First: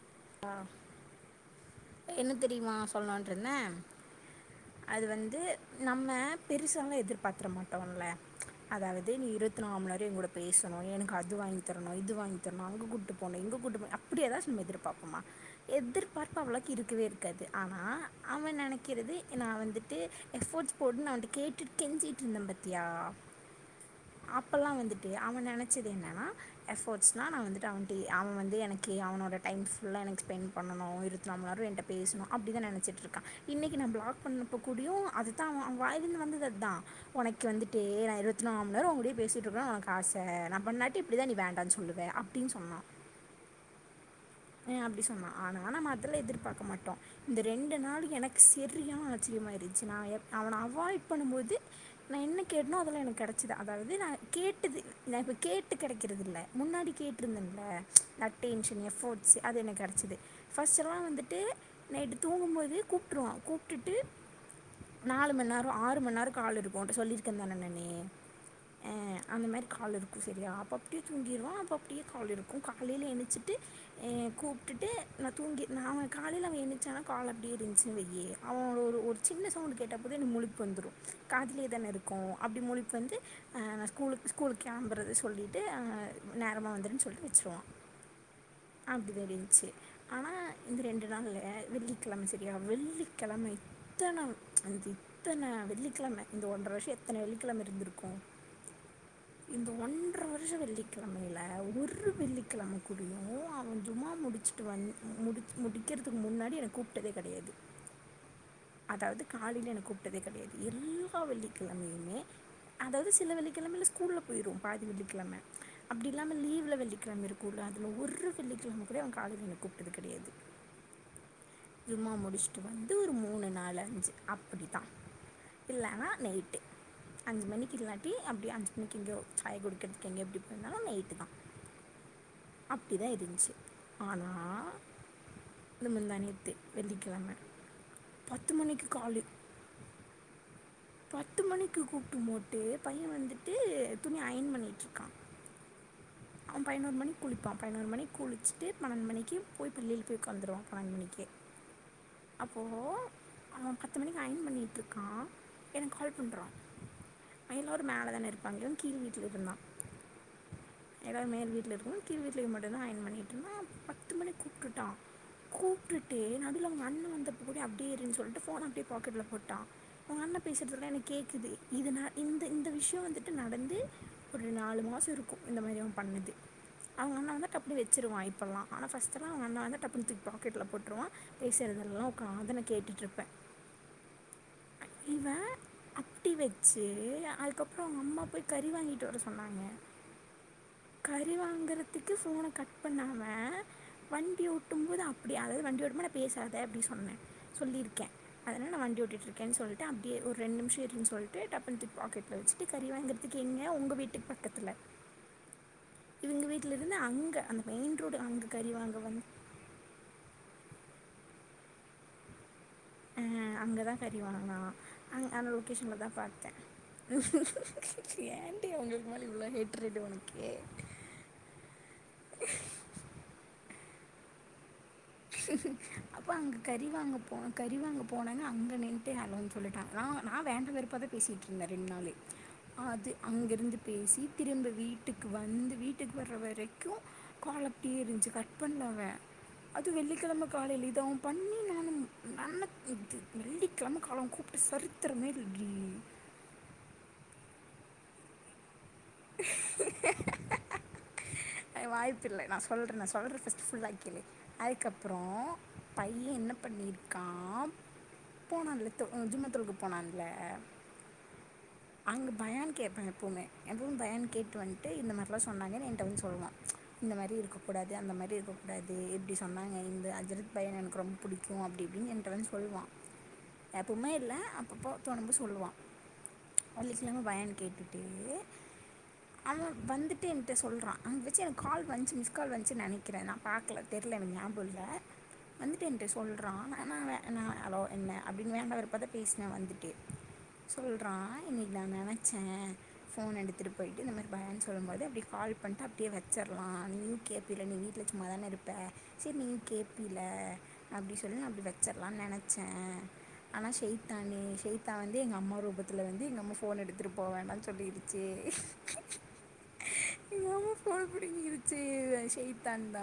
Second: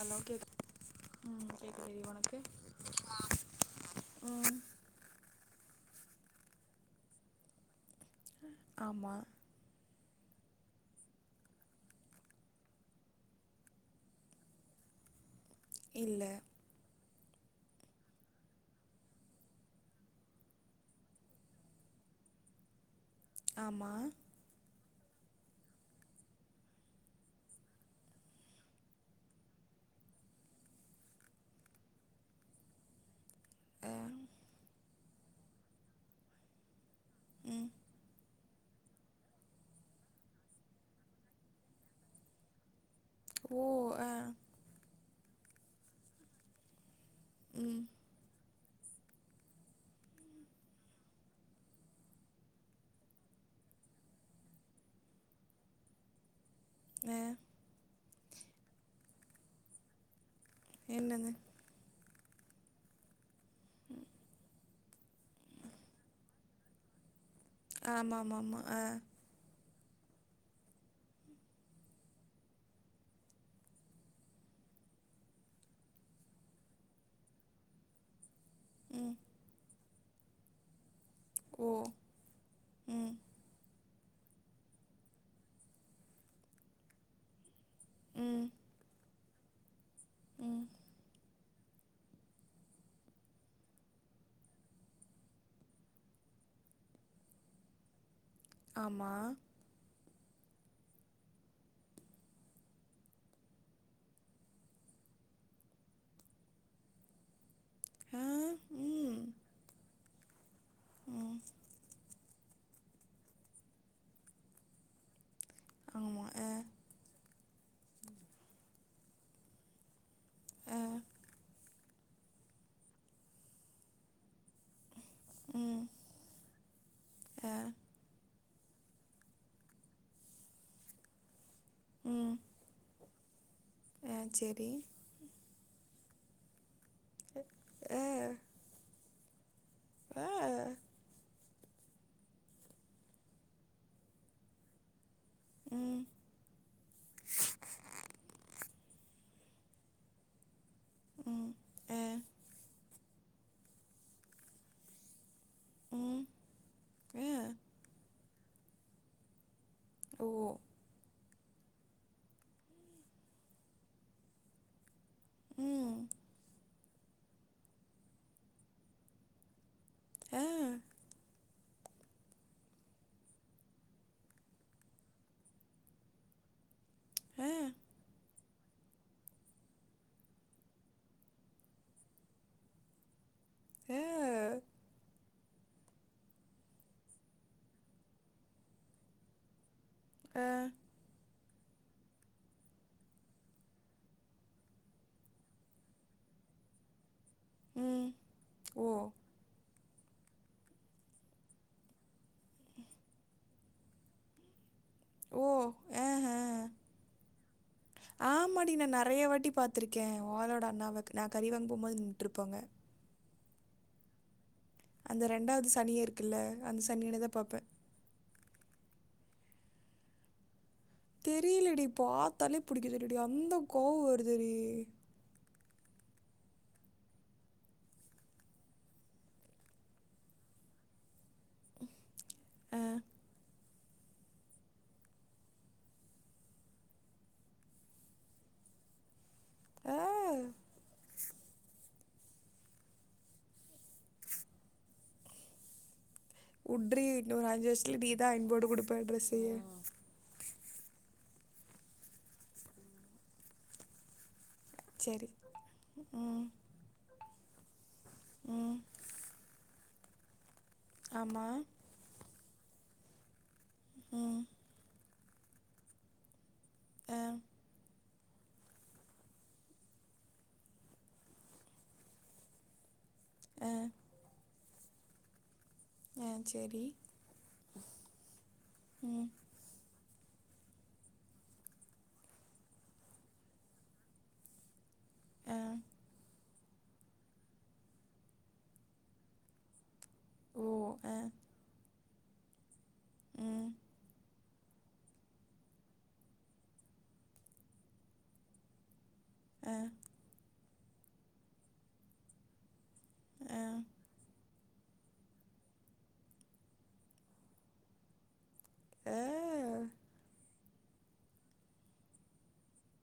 Hello cake ம் cake என்ன தெரிமா சொல்ணுன்ட்ருந்த ம் அது வந்து நம்ம பெருசாலா எதிர்பாத்திடமாட்டோல ஆமா அதாவது நீ இருவத்திநாம்ல என் கூட பேசுணு எனக்கு அது வாங்கி தரணு இது வாங்கி தரணு அங்க கூட்டு போணு இங்க கூட்டு போணு அப்டியே தா எதிர்பாப் மா இல்ல எதிர்பார்ப்பவளா க்கவே இருக்காது ஆனா அவன் நெனைக்கிறது நா வந்துட்டு எஃபர்ட்ஸ் போடுனு நா வன்ட்டு கேட்டுக்கே பென்சிட்டு ருந்தன் பாத்தியா ஆமா ட்டு அவன் நெனச்சது என்னானா எஃபர்ட்ஸ்னா நா வந்துட்டு அவன்ட்டு அவன் வந்து எனக்கு அவனோட டைம் ஃபுல்லா எனக்கு ஸ்பெண்ட் பண்ணுனும் ரொம்ப நேரோ என்ட்ட பேசுணு அப்டிதா நெனைச்சிட்ருக்கான் இன்னிக்கு நா அ பிளாக் பண்ணப்பக்கூடியு அதுத்தா அவ் அவுங் வாயிலந்து வந்தது அதுதா உனக்கு ம் வந்துட்டு நா இருவத் நாம் நேரோ உங்குடயே பேசிட்ருக்குனு உனக்கு ஆச நா பண்ணாட்டு இப்டிதா நீ வேண்டான்னு சொல்லுவே அப்டின்னு சொன்னா ஓ அ ன் அப்டி சொன்னா ஆனா நா அதுல்லா எதிர் பாக்க மாட்டோ இந்த ரெண்டு ம் நாளும் எனக்கு தெரியான ஆச்சிரியமாயிருச்சு நா எ அவன அவாய்ட் பண்ணும்போது நா என்ன கேட்ணோ அதெல்லா எனக் கெடச்சிது அதாது நா கேட்டுது நா இப்ப கேட்டு கெடைக்குறதில்ல முன்னாடி அ கேட்ருந்தன்ல்ல அட்டென்ஷன் எஃப்போர்ட்ஸ் அது எனக் கெடச்சது ஃபஸ்செல்லா என்னது வந்துட்டு நைட்டு தூங்கும்போது கூப்ட்ருவோ கூப்ட்டுட்டு நாலு மண் நேரோ ஆறு மண் நேரோ கால் இருக்கு உன்ட சொல்லிருக் ஆமா மா மா அ அந்த மாதிரி கால் இருக்கு செரியா அப்ப அப்டியே தூங்கிருவோ அப்ப அப்டியே கால் இருக்கும் காலையில எணிச்சிட்டு எ கூப்ட்டுட்டு நா தூங்கி நா அவன காலையில அவன் எணுச்சனா கால் அப்டி இருந்துச்சின் வெயி அவ் ஓட ஒர் ம் ஒரு சின்ன சவுண்ட் கேட்டா கூட எனக்கு முழிப்பு வந்துரும் காதுலயே ஓ தானே இருக்கும் அப்டி முழிப்பு ம் வந்து அ நா குலுக்கு ஸ்கூலுக்கு கெளம்பறது சொல்லிட்டு அ நேரமா வந்துருனு சொல்ட்டு வச்சுருவோ ம் தெரிஞ்சு ஆனா ம் இந்த ரெண்டு நாள்ல வெள்ளிக்கெழம சரியா வெள்ளிக்கெழம இத்தன அந்த இத்தன வெள்ளிக்கெழம இந்த ஒன்ற வருஷொ எத்தன வெள்ளிக்கெழம இருந்துருக்கும் ஆமா ன்ற வருஷொ வெள்ளிக்கெழமையில ஒரு வெள்ளிக்கெழமக்குடியு அவன் ஜும்மா முடிச்சுட்டு வந் முடி முடிக்றதுக் முன்னாடி எனக் கூப்ட்டதே கெடையாது அ ம் அதாவ்து காலில எனக் கூப்ட்டதே கெடையாது எல்லா ம் வெள்ளிக்கெழமையுமே அதாவ்து சில வெள்ளிக்கெழமையில ஸ்கூல்ல போயிரு பாதி வெள்ளிக்கெழம அப்டி ஆமா இல்லாம அ லீவ்ல வெள்ளிக்கெழம இருக்குல அதுல ஒரு வெள்ளிக்கெழம கூட அவன் காலையில என்ன கூப்ட்டது கெடையாது அ ஜூம்மா முடிச்சுட்டு வந்து ஒரு மூணு நாலு அஞ்சு அப்டிதா ம் இல்லனா நைட்டு அஞ்சு அ மணிக்கு இல்லாட்டி அப்டி அஞ்சு எங்யோ சாயா குடிக்றதுக் எங்கயோ எப்டி போயிந்தாலு நைட் தான் ம் அப் டி தா இருந்துச்சு அ ஆனா செரி இது முந்தா நேத்து வெள்ளிக்கெழம அ பத்து மணிக்கு காலு அ பத்து மணிக்கு கூப்ட்டு மோட்டு பயன் வந்துட்டு துணி அயன் பண்ணிட்டு இருக்கான் ம் அவன் பய்னொரு மணி குளிப்பா பய்னொரு மணி குளிச்சுட்டு பனெண்ட் மணிக்கு போய் பள்ளியில போய் ஒக்காந்துருவா பனெண்ட் மணிக்கே ம் அ அப்போ அவன் பத்து மணிக்கு அயன் பண்ணிட்டு இருக்கான் எனக்கு கால் ம் பண்றான் அ எல்லாரு மேல தானே இருப்பாங்ளுன் கீழ் வீட்ல இருந்தான் ஓ எல்லாரு மேல் வீட்ல இருக்குனு கீழ் வீட்ல இவன் மட்டுந்தான் அயன் பண்ணிட்டு இருந்தான் பத்து மணிக்கு கூப்ட்டுட்டான் ம் கூப்ட்டுட்டு நடுவுல அவங்க அண்ணன் வந்தப்ப கூடியே அப்டியே இருனு சொல்லிட்டு போன அப்டியே பாக்கெட்ல போட்டான் அ பேசுறதலா எனக் கேக்குது இது ந இந் இந்த விஷ்யம் வந்துட்டு நடந்து ஒரு நாலு மாசம் இருக்கும் இந்த மாரி அவன் பண்ணது அவங்கண்ணா ஆ வந்துட்டாப் வச்சுடுவான் இப்போலா ஆனா ஃபர்ஸ்ட் எல்லா அவன் அண்ணன் வந்தா டப்புனு தூக்கி பாக்கெட்ல போட்ருவான் பேசுறதெல்லா ஒக்காந்து நா கேட்டுட்டு இருப்பேன். எ வே அப்டி வெச்சு அதுக்கப்பறோ அவ்ங்கம்மா போய் கறி வாங்கிட்டு வர சொன்னாங்க ஆ கறி வாங்கறக் துக்கு போன கட் பண்ணாம வண்டி ஓட்டு போது அப்டியே அதாது வண்டி ஓட்டு போது நா பேசாத அப்டி சொன்னே சொல்லிருக்கே ம் அதனால நா ஓ வண்டி ஓட்டிட்ருக்கே சொல் ட்டு அப்டியே ஒரு ரெண்டு நிம்ஷோ இருன் சொல்ட்டு டப்புன் தூக் பாக்கெட்ல வெச்சிட்டு கறி வாங்குறதுக்கு எங்கே உங்க வீட்டுக் பக்கத்தில ஓ ஏ ஏ அங்கே அந்த மெயின் ரோடு அங்கே கறி ஆமாடி நா வாங்க வந்து நெறையா வாட்டி பாத்திருக்கே உ ஆளோட அண்ணாவ நா கறி வாங் போம்போது நின்ட்ருப்பாங்க ஆ அங்கதா கறிவாங்கனா அ அந்த ரெண்டாவது லொகேஷன்ல சனியே தா இருக்குல்ல பாத்தே அந்த சனியனை தான் பார்ப்பேன் ஏன்டி அவங்களுக்கு உம்மேல இவ்ளோ ஹெட் ரேட்டு் உனக்கே தெரிலடி பாத்தாலே புடிக்கிலடிடி அந்த கோவோ வருதுடி அப்போ அங்க கறிவாங்க போ கறிவாங்க போனேனு அங்க நின்ட்டே ஹலோன் சொல்லிட்டா நா நா நா வேண்ட வெறுப்பா தா பேசிட்ருந்தே ரெண் நாளு ஆ அது அங்கிருந்து பேசி திரும்ப வீட்டுக் வந்து வீட்டுக் வர்ற வரைக்கு கா ல் அப்டியே இருந்ச்சு கட் பண்ணல அவே அது ஆ வெள்ளிக்கிழம காலைல இது அவ பண்ணி நானும் நல்ல இது வெள்ளிக்கிழம காலம் கூப்ட்டு சரித்திரமே இல்லடி உட்ரி இன்னு ஒரு அஞ்சு வர்ஷத்ல நீதா ஐன்போட்டு குடுப்பே ட்ரெஸ்யே எ வாய்ப்பில்ல நா சொல்ட்ற நா சொல்ட்ற ஃபஸ்ட் ஃபுல்லா கேலு அதுக்கப்றோ சரி பைய்யே ம் என்ன பண்ணிருக்கா ம் போனான்ல்ல தொ ஜும்மா தொழுக போனான்ல்ல ஆமா பயான் கேப்பே எப்போமே எப்பவ் பயான் ம் கேட்டு வந்துட்டு இந்த மார்லா சொன்னாங்க என்ட்ட வந்து சொல்வா இந்த ஆ மாரி இருக்கக்கூடாது அந்த மாரி இருக்கக்கூடாது இப்டி சொன்னாங்க இந்த அஜ்ரத் பைய்யன எனக் ரொம் புடிக் கு அப்டி இப்டின் என்ட்ட வந்து சொல்வா ஆ எப்வுமே இல்ல அப்பப்போ தோணு போத் சொல்வா ஆ சரி வெள்ளிக்கிழம பயான் கேட்டுட்டு ம் அவ வந்துட் டு என்ட்ட சொல்றா அங்க வெச்சு எனக் கால் வந்ச்சு மிஸ் கால் வந்ச்சு நெனைக்கிறே நா பாக்கல தெர்ல எனக் ஞாபகில்ல ஆ வந்துட்டு என்ட்ட சொல்றா ஆனா அவே நா அலோ என்ன அப்டின் வேண்டா வெருப்பதா பேஸ்னே வந்துட்டு ஓ சொல்றா ஆ இன்னிக் நா நெனைச்சே போன் ம், எடுத்துட்டு போயிட்டு இந்த மாரி பயான்ஸ் சொல்லுபோது அப்டியே கால் பண்ட்டு அப்டியே வெச்சர்லா நீயு கேப்பில்ல நீ வீட்ல சும்மா தானே இருப்பே செரி நீயு அ, கேப்பில்ல அப்டி சொல்லி நா அப்டி வெச்சர்லான் நெனச்சே அ, ஆனா செய்த்தானு செய்த்தா வந்து எங்கம்மா ரூபத்தில வந்து எங்கம்மா போன எடுத்துட்டு போ வேண்டான் சொல்லிருச்சு ஏ போன புடிங்கி கிருச்சு இது செய்த்தான் தா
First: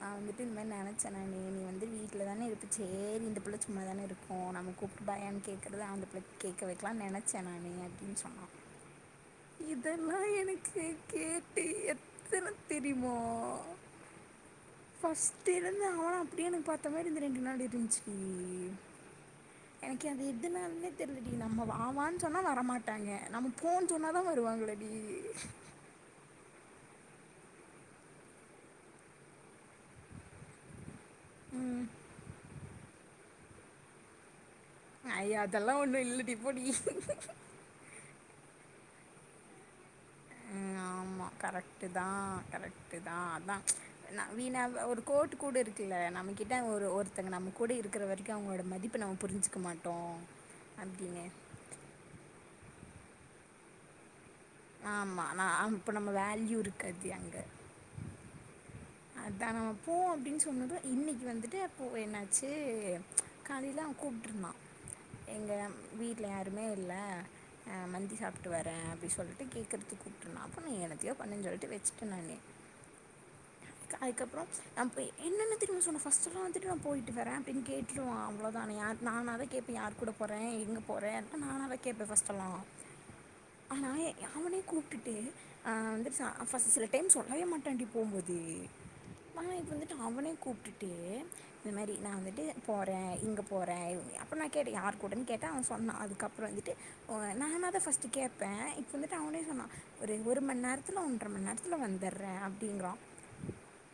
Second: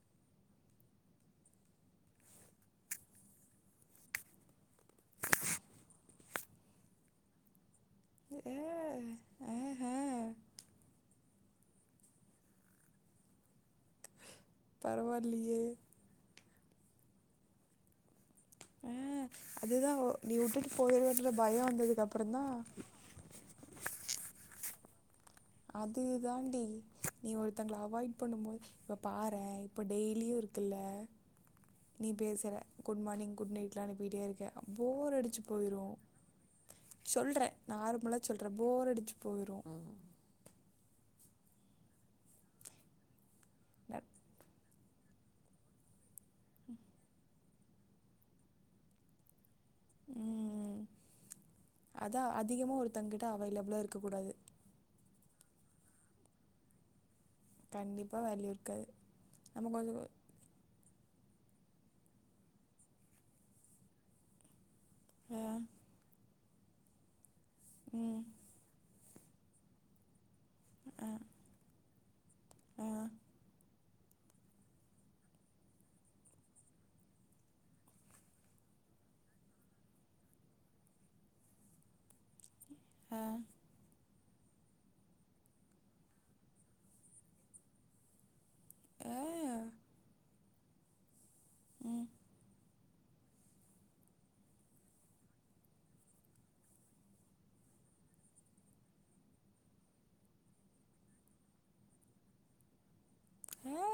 நா வந்துட்டு இந்தமேர் நெனைச்சே நானு நீ வந்து வீட்ல தானே இருப்ப சேரி இந்த புள்ள சும்மா தானே இருக்கு நாம கூப்ட்டு பயான் கேக்கறது அந்த புள்ளைக் கேக்க வெக்லா நெனச்சே நானு அ ப்டின் சொன்னா அ, ஆஹா, இதெல்லா எனக்கு கேட் டு எத்தன தெரிமா பரவாயில்லையே ஃபஸ்ட்டிருந்த அவனா அப்டியே எனக் பாத்த மாரி இந்த ரெண்டு நாள் இருந்ச்சி டி ஆ, அதுதான் எனக் ஒ- அது நீ விட்டுட்டு எதுனால்னே தெர்ல போயிடுவேன்ற டி நம்ம பயம் வா வந்ததுக்கு வான் சொன்னா அப்புறம்தான் வரமாட்டாய்ங்க நம்ம போன் சொன்ன தா வருவாங்ளா டி அது தாண்டி நீ ஒருத்தங்கள அவாய்ட் பண்ணு போது இப்ப பாறே இப்ப டெய்லியு இருக்குல்ல ம் நீ பேசற குட் மார்னிங் குட் நைட்லா அனுப்பிட்டே இருக்க ஐயா போரடிச்சு அதெல்லாம் போயிரு ஒன்றும் இல்லடி போடி சொல்றே நார்மலா சொல்றே போர் அடி ச்சு போயிரு ம் ஆமா கரெக்ட்டு தா க்ரெக்ட்டு தா அதா நா வீணா ஒரு கோட்டு கூட இருக்குல்ல நம்மகிட்ட ஒரு ஒருத்தங்க நம்ம கூட இருக்கற வரைக்கு அவ்ங்ளோட மதிப்பு நம்ம புரிஞ்சு க்க மாட்டோ ம் அப்டினு தங்கிட்ட அவைலபுலா இருக்கக் கூடாது ஆமா நா இப்ப நம்ம வேல்யூ இருக்காது அங்க கண்டிப்பா வேல்யு இரு அதா நம்ம போவோ அப்டின் சொன்னது இன்னக்கி வந்துட்டு அப்போ என்னாச்சி காலைல அவ கூப்ட்ருந்தா ஆ எங்க அம் வீட்ல யாருமே இல்ல ஆ மந்தி ம் சாப்ட்டு வர்ற டி சொல்ட்டு கேக்கற்த்துக் கூப்ட்ருந்தா அப்ப நீ ஆ என்னத்தையோ பண்ணுன் சொல்ட்டு வெச்சிட்ட நானு ஆ க்க அதுக்கப்றொ நாம்போய் என்னென்ன தெரிமா சொன்னா ஃபஸ்ட்டுல்லா வந்துட்டு நா போயிட்டு வர்ற அப்டின் கேட்ருவா அவ்ளோதா நியார் நானாத கேப்பே யார் கூட போற எங்க போற நானாதா கேப்ப ஃபஸ்ட்டல்லா ஆ ஏய் அ அவனே கூப்ட்டுட்டு ஆ வந்துடு சா ஃபஸ் சில டைம் சொல்லவே மாட்டாண்டி போம்போத் து ஆ ஆனா இப்ப வந்துட்டு அவனே கூப்ட்டுட்டு இந்த மேரி ம் நா வந்துட்டு போறே இங்க போறே இவ் அப்ப நா கேட்ட யார் கூடன் கேட்டா அவ சொன்னா அதுக்கப்றொ வந்துட்டு ஓ நானா தா ஃபஸ்ட்டு கேப்ப இப்ப வந்துட் டு அவனே சொன்னா ரெ ஒரு மண் நேரத்துல ஒன்ற மண் நேரத்துல வந்தர்றே அப்டிங்றா ஆ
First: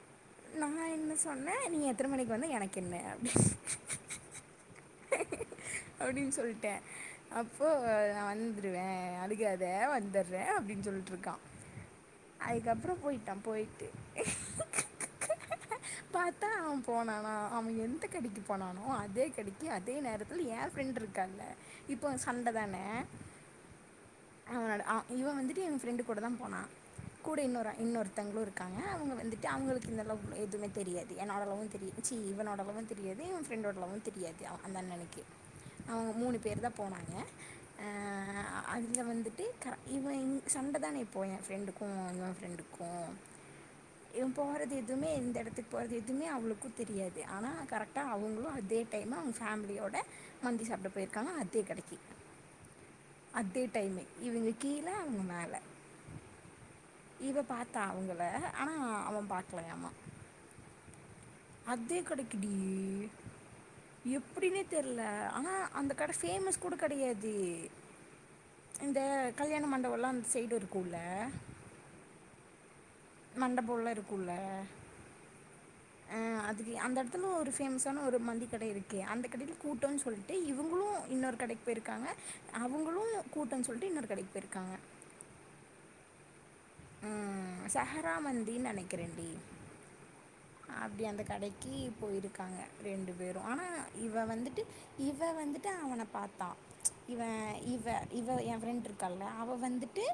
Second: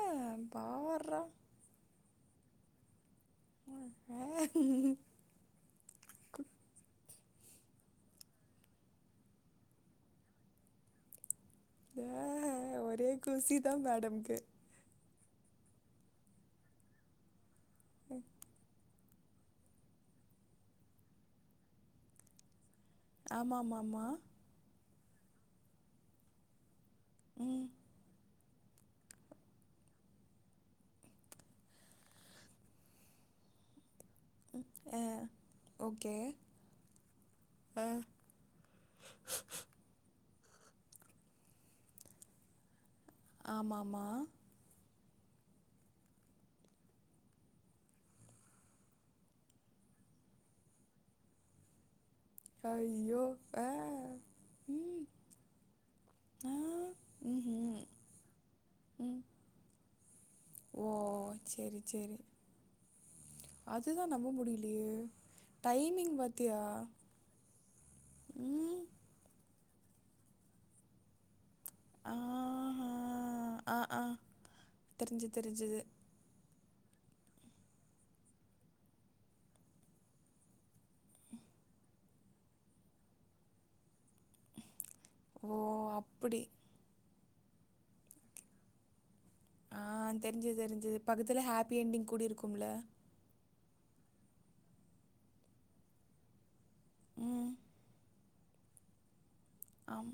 நா என்ன பார்றா சொன்ன நீ எத்தன மணிக்கு வந்தா எனக்கென்ன ஆ ஆ அப்டின் சொல்ட்டே அப்போ நா வந்த்ருவே அழுகாத வந்துர்ற அப்டின் சொல்ட்ருக்கா அதுக்கப்றொ போயிட்டா போய்ட்டு டம்க்கு பாத்தா அவ போனானா அவ எந்த கடக்கி போனானோ ஓ அதே கடக்கி அதே நேரத்துல் ஏ ஃப்ரெண்ட் இருக்கான்ல இப்போ சண்ட தான ஆமா ஆமாமா ஆ இவ வந்துட்டு எங் ஃப்ரெண்டு கூட தா போனா கூட ம் இன்னொரு அ இன்னொருத்தங்ளு இருக் காங்க அவுங்க வந்துட்டு அவுங்களுக்கு இந்த லவ் எதுமே தெரியாது என்னோட லவ்வு தெரி சீ இவனோட லவ்வு தெரியாது இவ ஃப்ரெண்டோட லவ்வு தெரியாது அ அந்த ஆ அண்ணனுக்கு அவங்க ஓகே மூணு பேர்தா போனாய்ங்க ஆ அ அங்க வந்துட்டு க இவ இங் சண்ட தான இப்போ ஏ ஃப்ரெண்டுக்கு இவ ஃப்ரெண்டுக்கு ஆமா ஆமா எதுமே எந்த எடத்துக் போரது எதுமே அவ்ங்களுக்கு தெரியாது ஆனா கரெக்ட்டா அவுங்களு அதே டைமு அவ்ங் ஃபேம்லியோ ட மந்தி சாப்ட போயிருக்காங்க அதே கடக்கி ஐயோ அதே ஆ டைமே இவங்க கீழ ம் அவுங்க மேல ஆ இவ பாத்தா ம்ஹூம் அவுங்கள ஆனா ம் அவ பாக்லையாமா ஓ சரி அதே சரி கடக்கி டீ அதுதான் நம்ப எப்டினே முடியலையே தெர்ல ஆனா அந்த கட டைமிங் பார்த்தியா ஃபேமஸ் கூட கடையாது ம் இந்த கல்யாண மண்டவொல்லா அந்த சைட் இருக்குல்ல ஆ மண்டபொல்லா ஆ. இருக்குல்ல தெரிஞ்சு தெரிஞ்சது. அ அதுக் அந்த எடத்துல ஒரு ஃபேமஸான ஒரு மந்திக் கட இருக்கு அந்த கடைல கூட்டோன் சொல்ட்டு இவுங்குளு இன்னொரு கடைக் போயிருக்காங்க அவுங்குளு கூட்டோன் சொல்ட்டு இன்னொரு கடைக்கி போய்ருக்காங்க ஓ அப்டி ஆ சஹரா மந்தின் நெனக்கிறன் டீ ஆ தெரிஞ்சது தெரிஞ்சது. அப்டி அந்த பக்கத்துல கடைக்கி ஹாப்பி என்டிங் கூடி போயிருக்காங்க இருக்கும்ல. ரெண்டு பேரு ஆனா இவ வந்துட்டு இவ வந்துட்டு அவன பாத்தா இவ ம். இவ இவ ஏ ஃப்ரெண்ட் இருக்கால்ல அவ வந்துட்டு ஆம்.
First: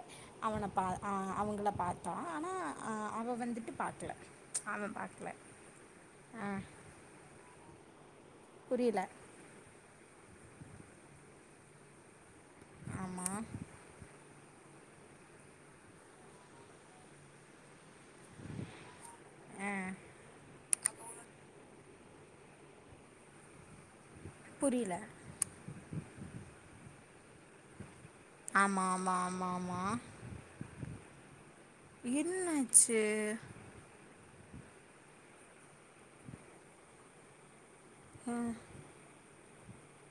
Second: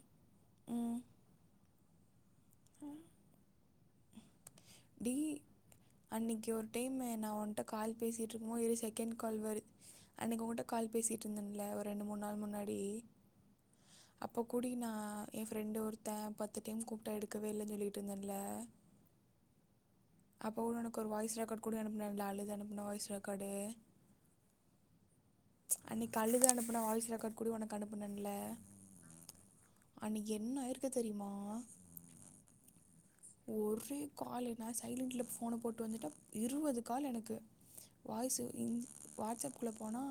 அவன பா ம். ஆ அவங்கள பாத்தா ஆனா ஆ அவ வந்துட்டு பாக்ல அவ பாக்ல அன்னக்கி ஒரு டைமு நா ஓன்ட்ட கால் பேசிட்ருக்கம்மோ இரி புரியல செகேண் கால் வரு அன்னக்கி ஓங்ட்ட கால் பேசிட்ருந்தன்ல ஒரு ரெண்டு மூண் நாள் முன்னாடி ஆமாம் அப்போ கூடி நா எ ஃப்ரெண்டு ஒருத்த பத்து டைம் கூப்ட்ட எடுக்கவே இல்லன் சொல்லிட்ருந்தன்ல ப்போ உனக்கு ஒரு வாய்ஸ் ரெக்கார்டு கூட அனுப்புனன்ல அழுது அனுப்ன வாய்ஸ் ரெக்காடு புரியல அன்னைக் அழுது அனுப்புன வாய்ஸ் ரெக்கார்ட் கூடி உனக்கு அனுப் னன்ல ஆமாம் ஆமாம் ஆமாம் ஆமாம் அன்னிக்கு என்ன ஆயிருக்கு தெரிமா என்னாச்சு ஒரே காலு நா சைலன்ட்ல ஃபோன போட்டு வந்துட்ட இருவது கால் எனக்கு ஆ வாய்ஸு இ வாட்ஸ்அப் ள்ளே போனா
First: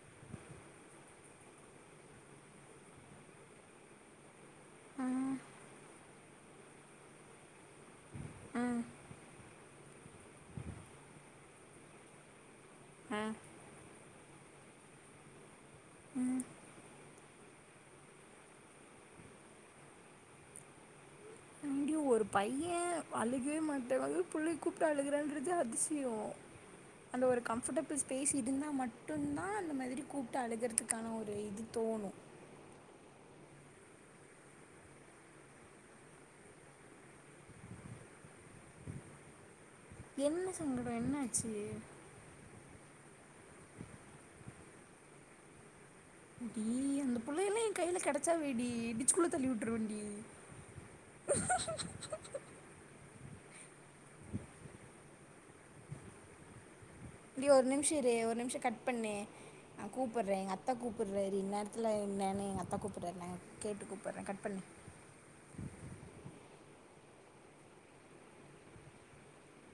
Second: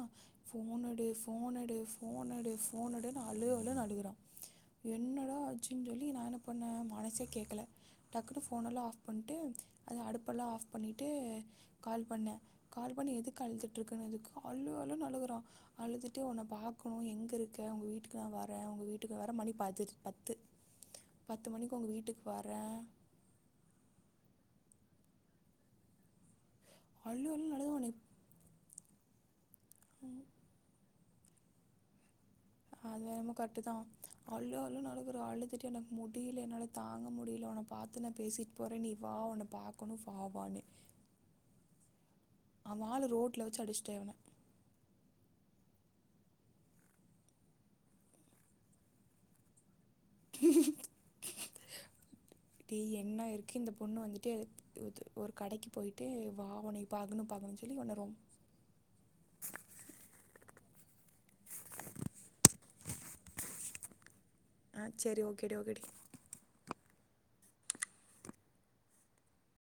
ஃபோனெடு ஃபோனெடு ஃபோனெடு ஃபோனெடுன் அழு அழுன் அழுகறா ஆ என்னடா ஆச்சுன் சொல்லி நா என்ன பண்ணே மனசே கேக்கல டக்குனு ஆ ஃபோனெல்லா ஆஃப் பண்ட்டு அது அடுப்பல்லா ஆஃப் பண்ணிட்டு கால் பண்ண கால் பண்ணி ஆ எதுக்கு அழுதுட்ருக்கனுதுக்கு அழு அழுன் அழுகுறா அழுதுட்டு உன்ன பாக்கணு எங்கிருக் க்க உங்க வீட்டுக்கு நா வரே உங்க வீட்டுக்கு வர மணி பத பத்து பத்து மணிக்கு உங்க அங்கேயும் ஒரு வீட்டுக்கு வர்ற பையன் அழுகவே மாட்ட அது புள்ளைய கூப்ட்டு அழுகுறான்றது அதிசய அந்த அள்ளு ஒரு அள்ளு அழுதவனே கம்ஃபர்டபிள் ஸ்பேஸ் இருந்தா மட்டுந்தா அந்த மாதிரி கூப்ட்டு அழுகறதுக் கான ஒரு இது தோணு அது எனமோ கரெட்டுதா அழு அழுன் அழுகறா அழுதுட்டு எனக்கு முடில என்னால தாங்க முடில உன்ன பாத்து நா பேசிட் போற நீ வா உன்ன பாக் என்ன சங்கட என்னாச்சு அவ ஆளு ரோட்ல வெச்சு அடிச்ட்ட இவன டீ அந்த புள்ளை எல்லா எ கைல கெடச்சா வெய்டி டிச்சுக்குள்ள தள்ளி உட்டுருவண் டீ என்னாயிரு க இந்த பொண்ணு வந்துட்டு து ஒரு கடைக்கு போயிட்டு வா உனை டீ ஒரு நிம்ஷ இரு ஒரு நிம்ஷ கட் பண்ணு நா கூப்படறே எங்க த்த கூப்படறாரு இன்னாரத்துல என்னனு எங்கத்த கூப்படறாங்க கேட்டு கூப்படறே கட் பண்ணு ஆ சரி ஓகேடி ஓகேடி